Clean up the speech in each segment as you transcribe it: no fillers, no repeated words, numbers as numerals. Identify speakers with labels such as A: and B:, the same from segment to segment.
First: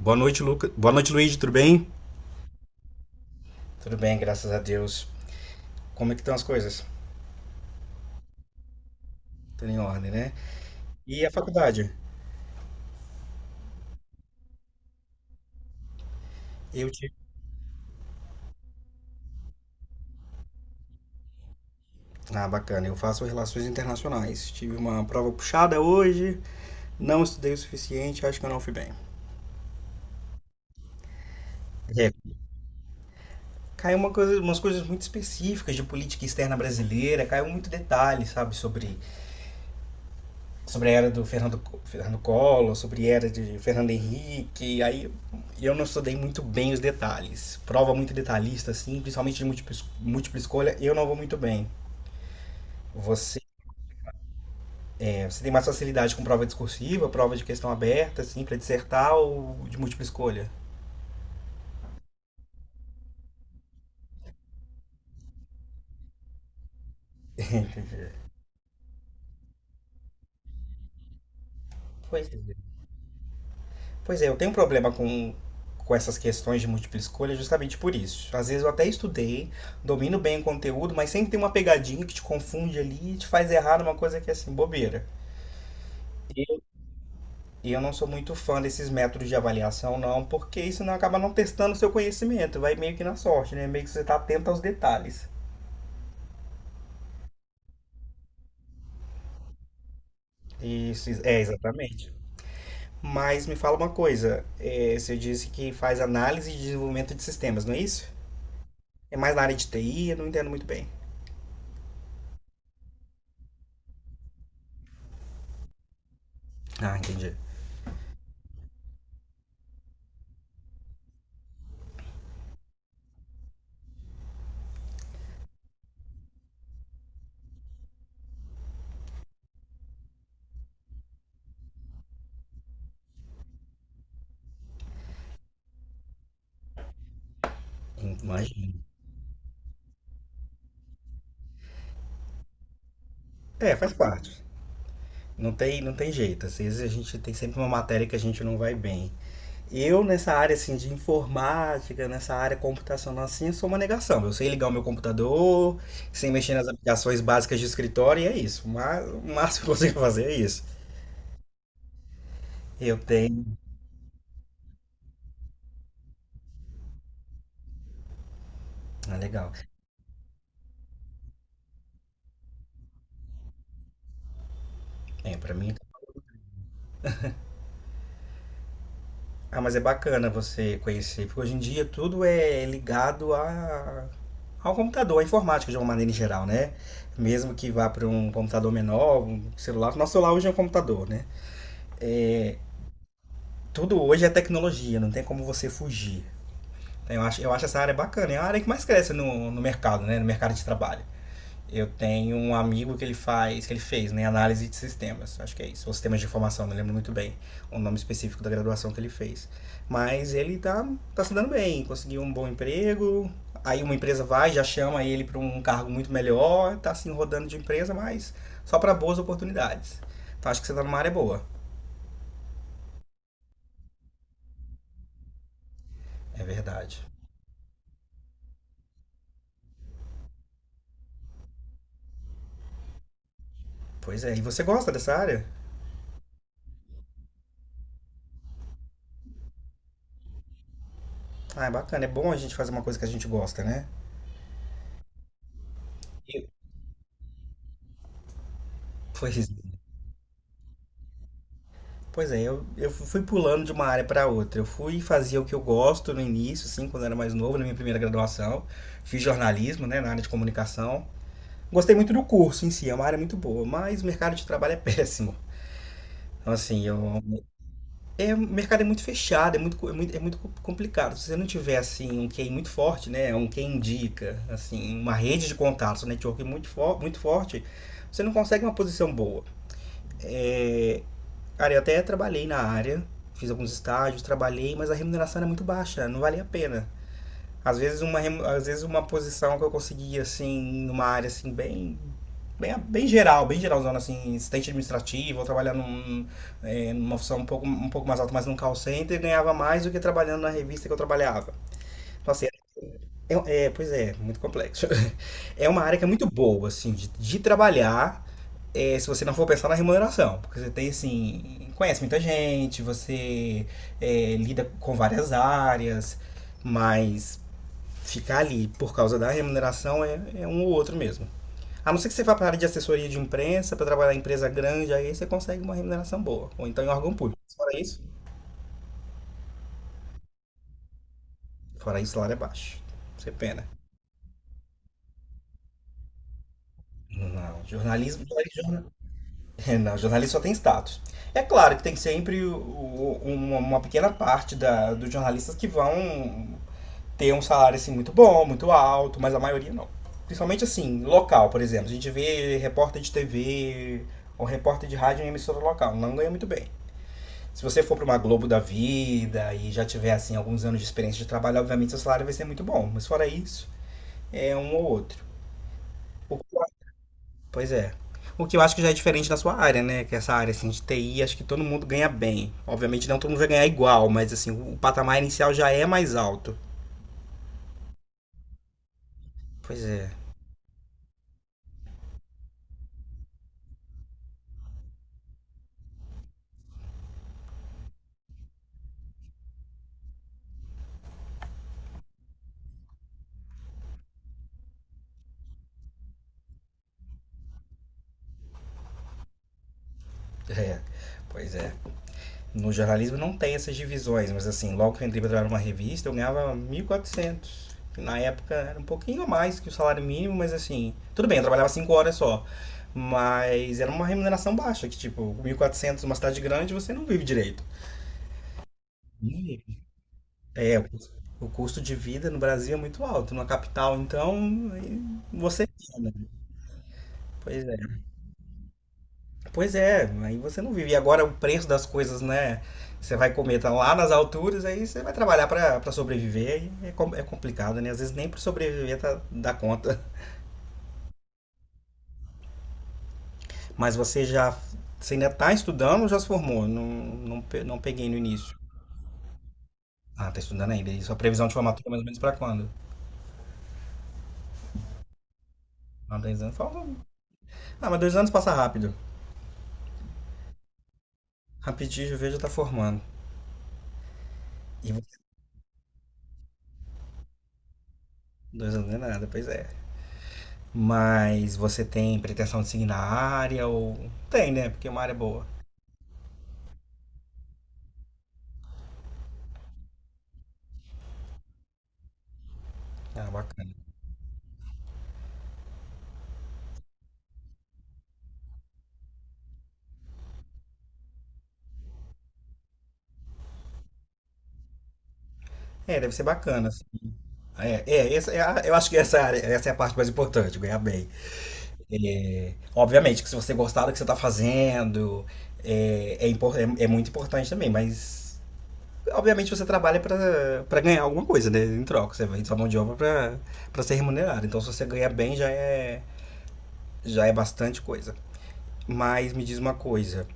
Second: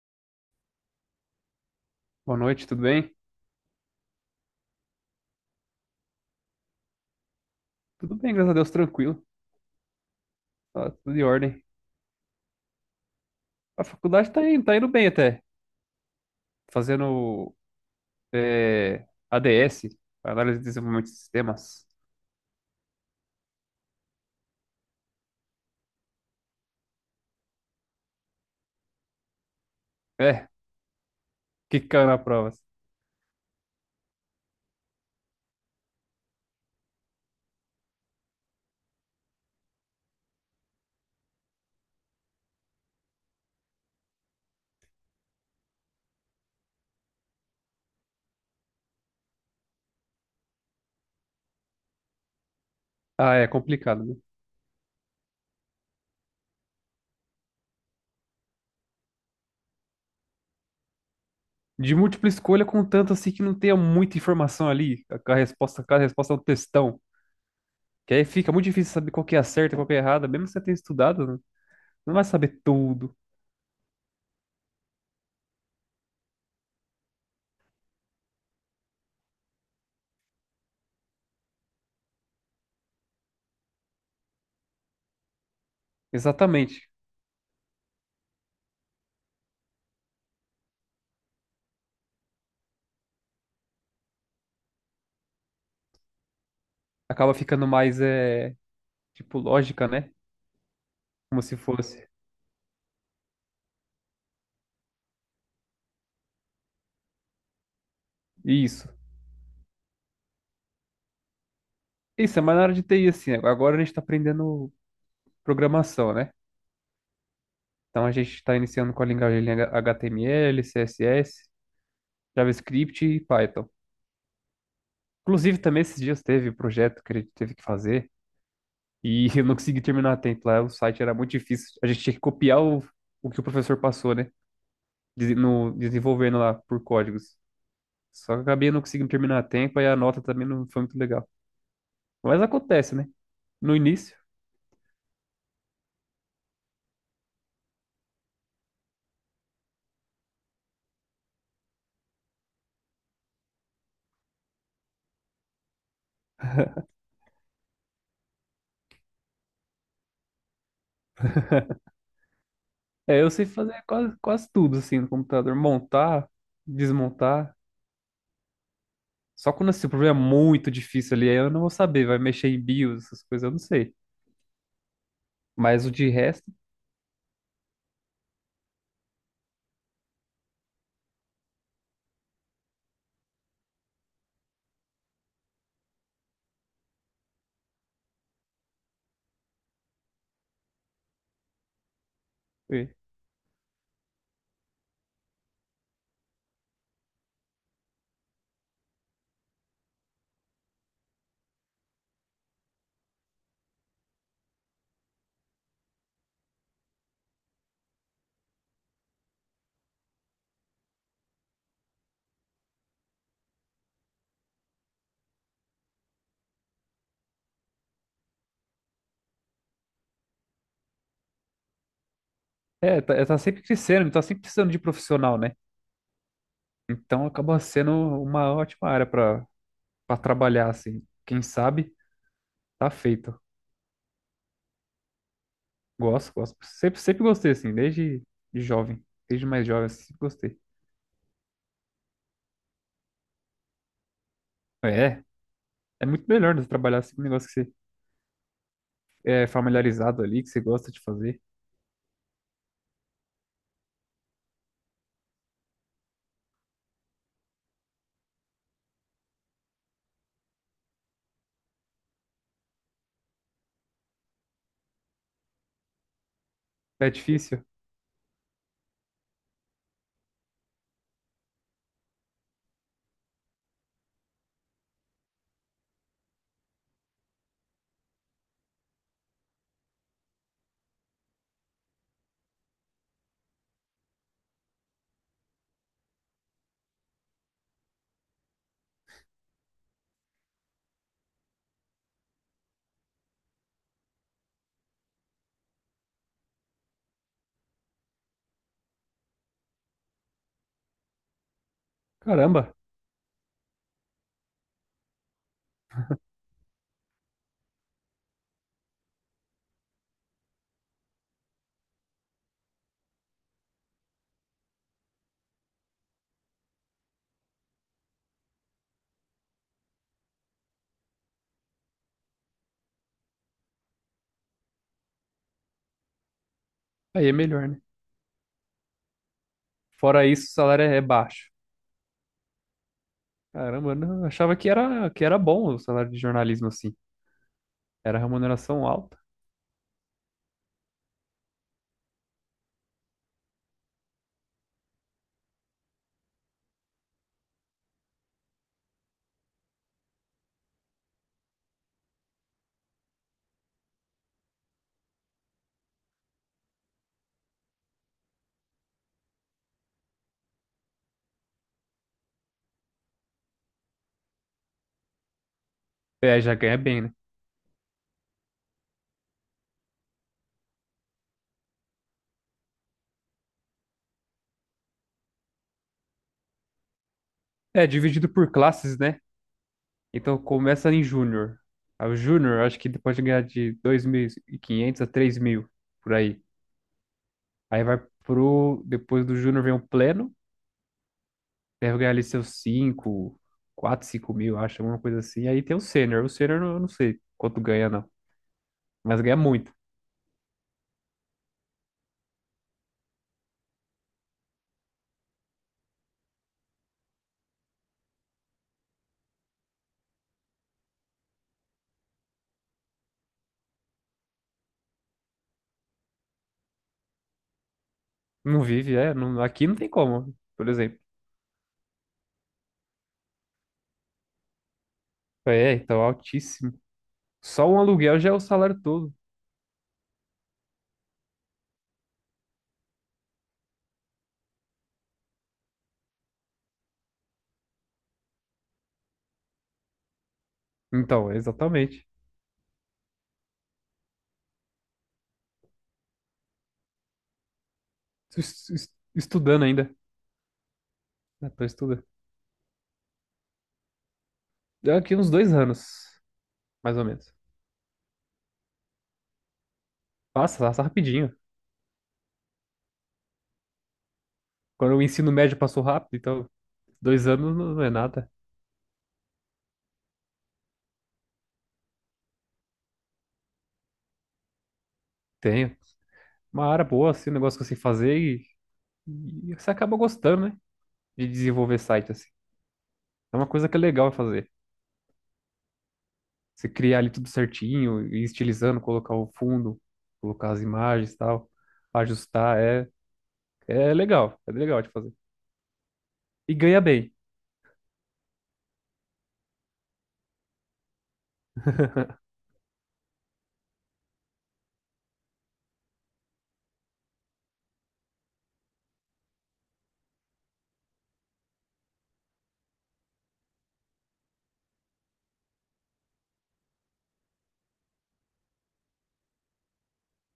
A: Boa noite, Lucas. Boa noite, Luiz, tudo bem?
B: Boa noite, tudo bem?
A: Tudo bem, graças a Deus. Como é que estão as coisas?
B: Tudo bem, graças a Deus, tranquilo.
A: Tudo em ordem, né?
B: Tá tudo em
A: E a
B: ordem.
A: faculdade?
B: A faculdade tá indo bem até.
A: Eu tive.
B: Fazendo ADS, Análise de Desenvolvimento de Sistemas.
A: Ah, bacana. Eu faço relações internacionais. Tive uma prova puxada hoje, não estudei o suficiente, acho que eu não fui bem.
B: É, que caiu
A: É.
B: na prova.
A: Caiu uma coisa, umas coisas muito específicas de política externa brasileira, caiu muito detalhe, sabe, sobre a era do Fernando, Fernando Collor, sobre a era de Fernando Henrique, aí eu não estudei muito bem os detalhes. Prova muito detalhista, assim, principalmente de múltipla escolha, eu não vou muito bem.
B: Ah,
A: Você,
B: é complicado, né?
A: você tem mais facilidade com prova discursiva, prova de questão aberta, assim, para dissertar ou de múltipla escolha?
B: De múltipla escolha, contanto assim que não tenha muita informação ali. A resposta, cada resposta é um textão. Que aí fica muito difícil saber qual que é a certa e qual que é a errada. Mesmo que você tenha estudado, né? Não vai
A: Pois é.
B: saber tudo.
A: Pois é, eu tenho um problema com essas questões de múltipla escolha justamente por isso. Às vezes eu até estudei, domino bem o conteúdo, mas sempre tem uma pegadinha que te confunde ali e te faz errar numa coisa que é assim, bobeira.
B: Exatamente.
A: E eu não sou muito fã desses métodos de avaliação, não, porque isso não acaba não testando o seu conhecimento, vai meio que na sorte, né? Meio que você está atento aos detalhes.
B: Acaba ficando mais, tipo, lógica, né?
A: Isso, é,
B: Como se fosse.
A: exatamente. Mas me fala uma coisa, você disse que faz análise e desenvolvimento de sistemas, não é isso?
B: Isso.
A: É mais na área de TI, eu não entendo muito bem.
B: Isso, é mais na área de TI, assim. Agora a gente está aprendendo programação, né?
A: Ah, entendi.
B: Então a gente está iniciando com a linguagem HTML, CSS, JavaScript e Python. Inclusive, também esses dias teve um projeto que a gente teve que fazer e eu não consegui terminar a tempo lá. O site era muito difícil. A gente tinha que copiar o que o professor passou, né? Dese- No, Desenvolvendo lá por códigos. Só que eu acabei
A: Imagino.
B: não conseguindo terminar a tempo e a nota também não foi muito legal. Mas acontece, né? No
A: É, faz
B: início.
A: parte. Não tem jeito. Às vezes a gente tem sempre uma matéria que a gente não vai bem. Eu, nessa área assim, de informática, nessa área computacional assim, eu sou uma negação. Eu sei ligar o meu computador, sem mexer nas aplicações básicas de escritório, e é isso. Mas o máximo que eu consigo fazer é isso. Eu
B: É, eu sei
A: tenho.
B: fazer quase tudo assim no computador. Montar, desmontar.
A: Ah, legal.
B: Só quando assim, o problema é muito difícil ali, aí eu não vou saber, vai mexer em BIOS, essas coisas, eu não sei.
A: É, pra mim.
B: Mas o de resto,
A: Ah, mas é bacana você conhecer, porque hoje em dia tudo é ligado a... ao computador, à informática de uma maneira em geral, né? Mesmo que vá para um computador menor, um celular. Nosso celular hoje é um computador, né? É,
B: é,
A: tudo hoje é tecnologia, não tem como você fugir. Eu acho essa área bacana. É a área que mais cresce no mercado, né? No mercado de trabalho. Eu tenho um amigo que ele fez, né? Análise de sistemas, acho que é isso. Ou sistemas de informação, não lembro muito bem o nome específico da graduação que ele fez. Mas ele tá se dando bem, conseguiu um bom emprego. Aí uma empresa vai, já chama ele para um cargo muito melhor, tá assim rodando de empresa, mas só para boas oportunidades. Então acho que você tá numa área boa.
B: tá sempre crescendo, tá sempre precisando de profissional, né?
A: É verdade.
B: Então acaba sendo uma ótima área pra para trabalhar, assim. Quem sabe, tá feito.
A: Pois é, e você gosta dessa área?
B: Gosto, gosto. Sempre gostei, assim, desde de jovem, desde mais jovem, assim, sempre gostei.
A: Ah, é bacana, é bom a gente fazer uma coisa que a gente gosta, né?
B: É, é muito melhor né, trabalhar assim com um negócio que você
A: Pois,
B: é
A: é.
B: familiarizado ali, que você gosta de fazer.
A: Pois é, eu fui pulando de uma área para outra. Eu fui fazer o que eu gosto no início, assim, quando eu era mais novo, na minha primeira graduação. Fiz jornalismo, né, na área de comunicação. Gostei muito do curso em si, é uma área muito boa, mas o mercado de trabalho é péssimo. Então, assim,
B: É
A: eu,
B: difícil?
A: é, o mercado é muito fechado, é muito, co- é muito complicado. Se você não tiver, assim, um quem muito forte, né, um quem indica, assim, uma rede de contatos, um network muito forte, você não consegue uma posição boa. É, cara, eu até trabalhei na área, fiz alguns estágios, trabalhei, mas a remuneração era muito baixa, não valia a pena. Às vezes uma posição que eu conseguia, assim, numa área, assim, bem geral, bem geralzona, assim, assistente administrativo, ou trabalhar num, é, numa função um pouco mais alta, mas num call center, ganhava mais do que trabalhando na revista que eu trabalhava. Então, assim,
B: Caramba,
A: é, é, pois é, muito complexo. É uma área que é muito boa, assim, de trabalhar, é, se você não for pensar na remuneração, porque você tem assim, conhece muita gente, você é, lida com várias áreas, mas ficar ali por causa da remuneração é, é um ou outro mesmo. A não ser que você vá para a área de assessoria de imprensa, para trabalhar em empresa grande, aí você consegue uma remuneração boa, ou então em órgão
B: aí é
A: público.
B: melhor, né? Fora isso, o salário é baixo.
A: Fora isso, o salário é baixo. Você pena.
B: Caramba, eu não, eu achava que era bom o salário de jornalismo, assim.
A: Não,
B: Era
A: jornalismo,
B: remuneração alta.
A: é, não, jornalista só tem status. É claro que tem sempre uma pequena parte dos jornalistas que vão ter um salário assim muito bom, muito alto, mas a maioria não. Principalmente assim, local, por exemplo. A gente vê repórter de TV ou repórter de rádio em emissora local, não ganha muito bem. Se você for para uma Globo da vida e já tiver assim alguns anos de experiência de trabalho, obviamente seu salário vai ser muito bom. Mas fora isso, é um ou outro. O
B: É, já
A: que eu
B: ganha bem, né?
A: Pois é. O que eu acho que já é diferente da sua área, né? Que essa área assim, de TI, acho que todo mundo ganha bem. Obviamente não todo mundo vai ganhar igual, mas assim, o patamar inicial já é mais alto.
B: É, dividido por classes, né?
A: Pois é.
B: Então começa em júnior. Aí o júnior, acho que ele pode ganhar de 2.500 a 3.000 por aí. Aí vai pro... Depois do júnior vem o pleno. Deve ganhar ali seus 5, 4, 5.000, acho, alguma coisa assim. Aí tem o sênior. O sênior eu não sei quanto ganha, não. Mas ganha muito.
A: É. Pois é. No jornalismo não tem essas divisões, mas assim, logo que eu entrei para trabalhar numa revista, eu ganhava 1.400 quatrocentos. Na época era um pouquinho a mais que o salário mínimo, mas assim, tudo bem, eu trabalhava 5 horas só. Mas era uma remuneração baixa, que tipo, 1.400 numa cidade grande, você não vive direito.
B: Não vive, é. Aqui não tem como, por
A: É,
B: exemplo.
A: o custo de vida no Brasil é muito alto. Na capital, então, aí você
B: É,
A: vive,
B: então,
A: né?
B: altíssimo.
A: Pois
B: Só um
A: é.
B: aluguel já é o salário todo.
A: Pois é, aí você não vive. E agora o preço das coisas, né? Você vai comer, tá lá nas alturas, aí você vai trabalhar pra sobreviver. E é, é complicado, né? Às vezes nem pra sobreviver tá, dá conta.
B: Então, exatamente.
A: Mas você já. Você ainda tá estudando ou já se formou? Não, não, não peguei no
B: Tu
A: início.
B: Es- es- Estudando ainda.
A: Ah, tá estudando ainda. E sua previsão
B: Eu
A: de
B: tô
A: formatura é mais
B: estudando.
A: ou menos pra quando?
B: Deu aqui uns dois anos,
A: Ah, 2 anos.
B: mais ou menos.
A: Ah, mas 2 anos passa rápido.
B: Passa, passa rapidinho.
A: Rapidinho, o V já tá formando.
B: Quando o ensino médio passou rápido, então, dois anos não é nada.
A: 2 anos não é nada, pois é. Mas você tem pretensão de seguir na área ou. Tem, né? Porque é uma área boa.
B: Tenho. Uma área boa, assim, um negócio que eu sei fazer e você acaba gostando, né? De desenvolver site, assim.
A: Ah,
B: É uma coisa
A: bacana.
B: que é legal fazer. Você criar ali tudo certinho, ir estilizando, colocar o fundo, colocar as imagens e tal, ajustar, é legal de fazer.
A: É, deve ser
B: E
A: bacana,
B: ganha
A: assim.
B: bem.
A: É, é, eu acho que essa é a área, essa é a parte mais importante, ganhar bem. É, obviamente que se você gostar do que você está fazendo, é, é, é muito importante também, mas obviamente você trabalha para ganhar alguma coisa, né? Em troca, você vende sua mão de obra para ser remunerado. Então se você ganhar bem já é bastante coisa. Mas me diz uma coisa,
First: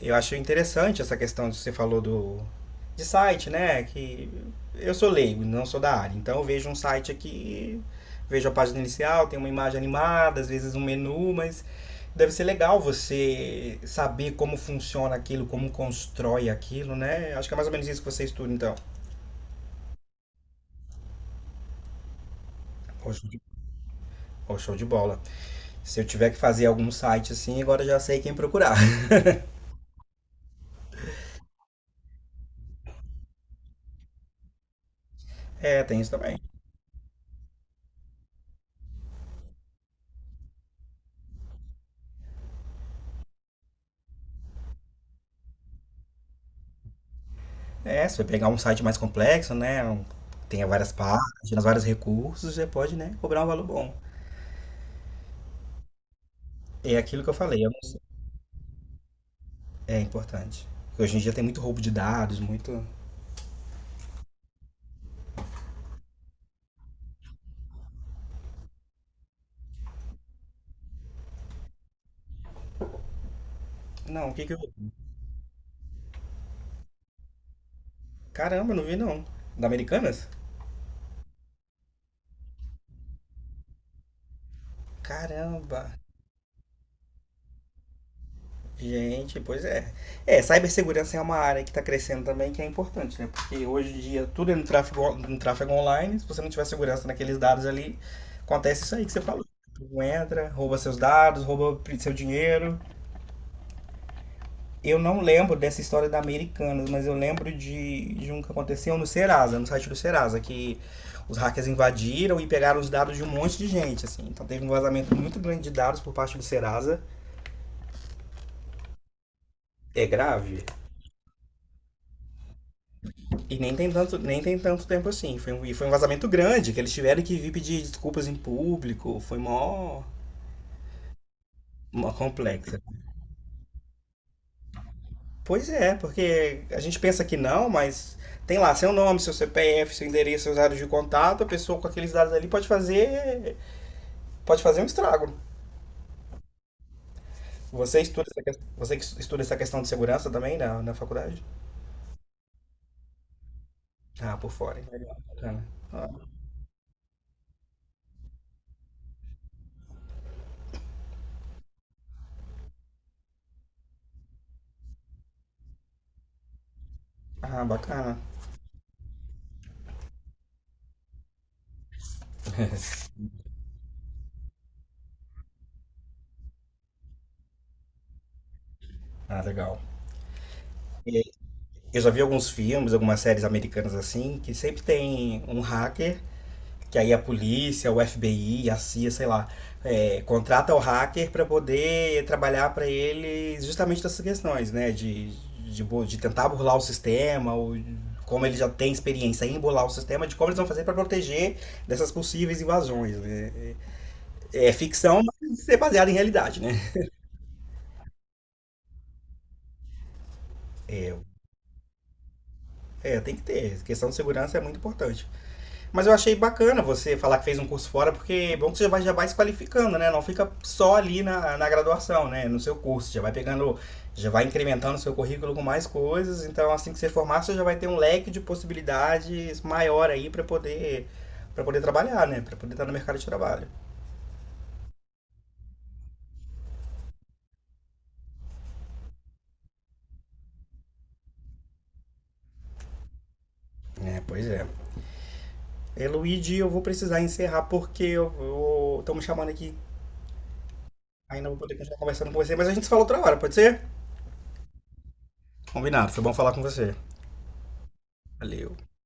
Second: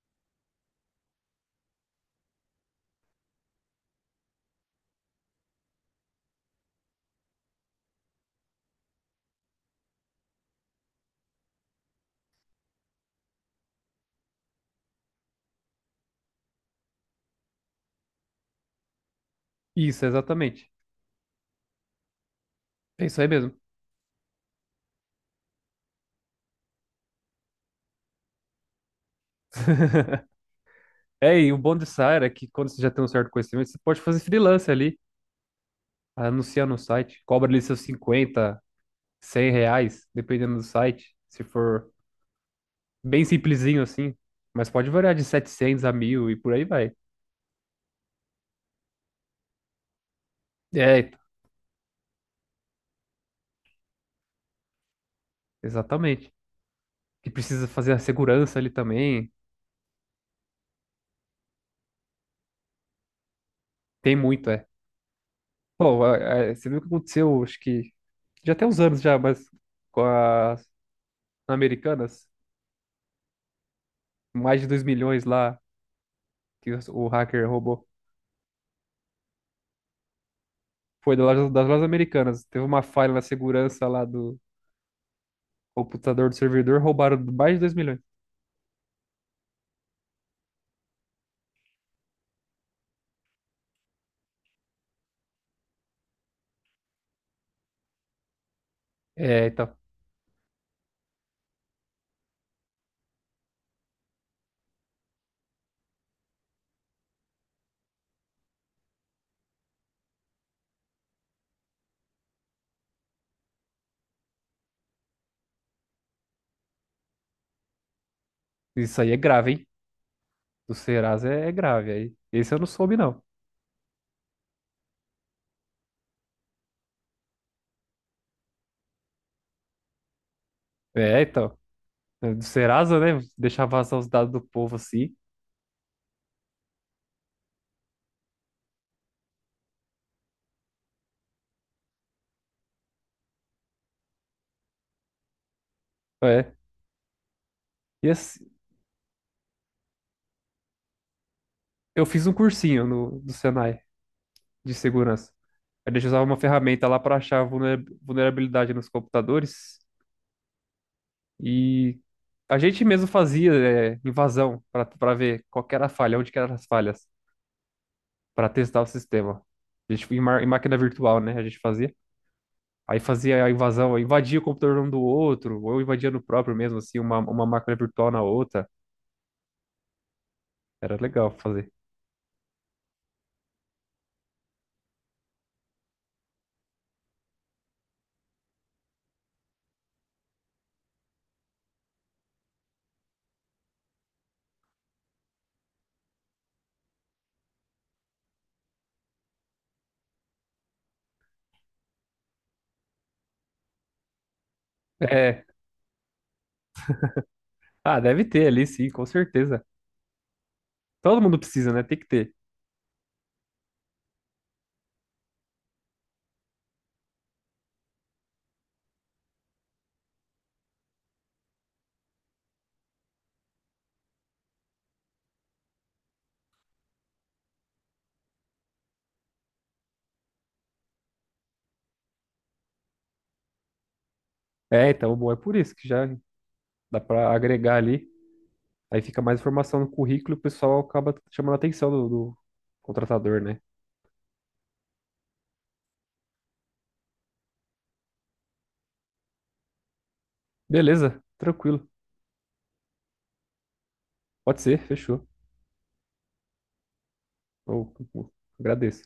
A: eu acho interessante essa questão que você falou do de site, né? Que eu sou leigo, não sou da área. Então eu vejo um site aqui, vejo a página inicial, tem uma imagem animada, às vezes um menu, mas deve ser legal você saber como funciona aquilo, como constrói aquilo, né? Acho que é mais ou menos isso que você estuda, então.
B: Isso, exatamente. É
A: Pô,
B: isso
A: show
B: aí
A: de
B: mesmo.
A: Pô, show de bola. Se eu tiver que fazer algum site assim, agora eu já sei quem procurar.
B: É, e o bom dessa área é que quando você já tem um certo conhecimento, você pode fazer freelance ali,
A: É, tem isso também.
B: anunciar no site, cobra ali seus 50 100 reais, dependendo do site, se for bem simplesinho assim, mas pode variar de 700 a 1000 e por aí vai.
A: É, se você pegar um site mais complexo, né? Tenha várias
B: É,
A: páginas, vários recursos, você pode, né, cobrar um valor bom.
B: exatamente.
A: É aquilo que
B: E
A: eu falei,
B: precisa
A: eu
B: fazer
A: não,
B: a segurança ali também.
A: é importante. Hoje em dia tem muito roubo de dados, muito.
B: Tem muito, é. Pô, a- Você viu o que aconteceu, acho que já tem uns anos já, mas com as americanas,
A: Não, o que que eu.
B: mais de 2.000.000 lá que o hacker roubou.
A: Caramba, não vi não. Da Americanas?
B: Foi das lojas americanas. Teve uma falha na segurança lá do
A: Caramba!
B: computador do servidor, roubaram mais de 2.000.000.
A: Gente, pois é. É, cibersegurança é uma área que está crescendo também, que é importante, né? Porque hoje em dia tudo é no tráfego, no tráfego online. Se você não tiver segurança naqueles dados ali, acontece isso aí que você falou.
B: É, então,
A: Tu entra, rouba seus dados, seu dinheiro. Eu não lembro dessa história da Americanas, mas eu lembro de um que aconteceu no Serasa, no site do Serasa, que os hackers invadiram e pegaram os dados de um monte de gente, assim. Então teve um vazamento muito grande de dados por parte do Serasa.
B: isso aí é grave, hein?
A: É grave.
B: Do Serasa é, é grave, aí. Esse eu não soube, não.
A: Nem tem tanto tempo assim. Foi um vazamento grande, que eles tiveram que vir pedir desculpas em público.
B: É, então,
A: Mó
B: é, do
A: complexa.
B: Serasa, né? Deixar vazar os dados do povo assim.
A: Pois é, porque a gente pensa que não, mas tem lá seu nome, seu CPF, seu endereço, seus dados de contato. A pessoa com aqueles dados ali pode fazer pode fazer um estrago.
B: É. E assim,
A: Você que estuda essa questão de segurança também na faculdade?
B: eu fiz um cursinho no, do Senai
A: Ah, por
B: de
A: fora, hein? Legal,
B: segurança.
A: bacana.
B: A gente
A: Ah,
B: usava uma ferramenta lá para achar vulnerabilidade nos computadores e a gente mesmo fazia invasão para ver qual que era a falha, onde que eram as falhas,
A: ah, bacana.
B: para testar o sistema. A gente em máquina virtual, né? A gente fazia. Aí fazia a invasão, invadia o computador um do outro, ou invadia no próprio mesmo, assim, uma máquina virtual na outra.
A: Ah, legal.
B: Era
A: E
B: legal fazer.
A: eu já vi alguns filmes, algumas séries americanas assim, que sempre tem um hacker que aí a polícia, o FBI, a CIA, sei lá, é, contrata o hacker para poder trabalhar para ele justamente dessas questões, né? De tentar burlar o sistema, ou como ele já tem experiência em burlar o sistema, de como eles vão fazer para proteger dessas possíveis invasões, né? É, é ficção,
B: É.
A: mas é baseado em realidade, né?
B: Ah, deve ter ali, sim, com certeza.
A: É,
B: Todo mundo precisa, né? Tem que ter.
A: Tem que ter. A questão de segurança é muito importante. Mas eu achei bacana você falar que fez um curso fora, porque é bom que você já vai se qualificando, né? Não fica só ali na graduação, né? No seu curso, já vai pegando, já vai incrementando o seu currículo com mais coisas. Então, assim que você formar, você já vai ter um leque de possibilidades maior aí para poder trabalhar, né? Para poder estar no mercado de trabalho.
B: É, então, bom, é por isso que já dá para agregar ali. Aí fica mais informação no currículo e o pessoal acaba chamando a atenção do contratador, né?
A: É, pois é. E, Luigi, eu vou precisar encerrar porque eu vou... estão me chamando aqui.
B: Beleza,
A: Ainda vou poder
B: tranquilo.
A: continuar conversando com você, mas a gente se fala outra hora, pode ser?
B: Pode ser, fechou.
A: Combinado, foi bom falar com você.
B: Eu- eu-
A: Valeu.
B: Agradeço.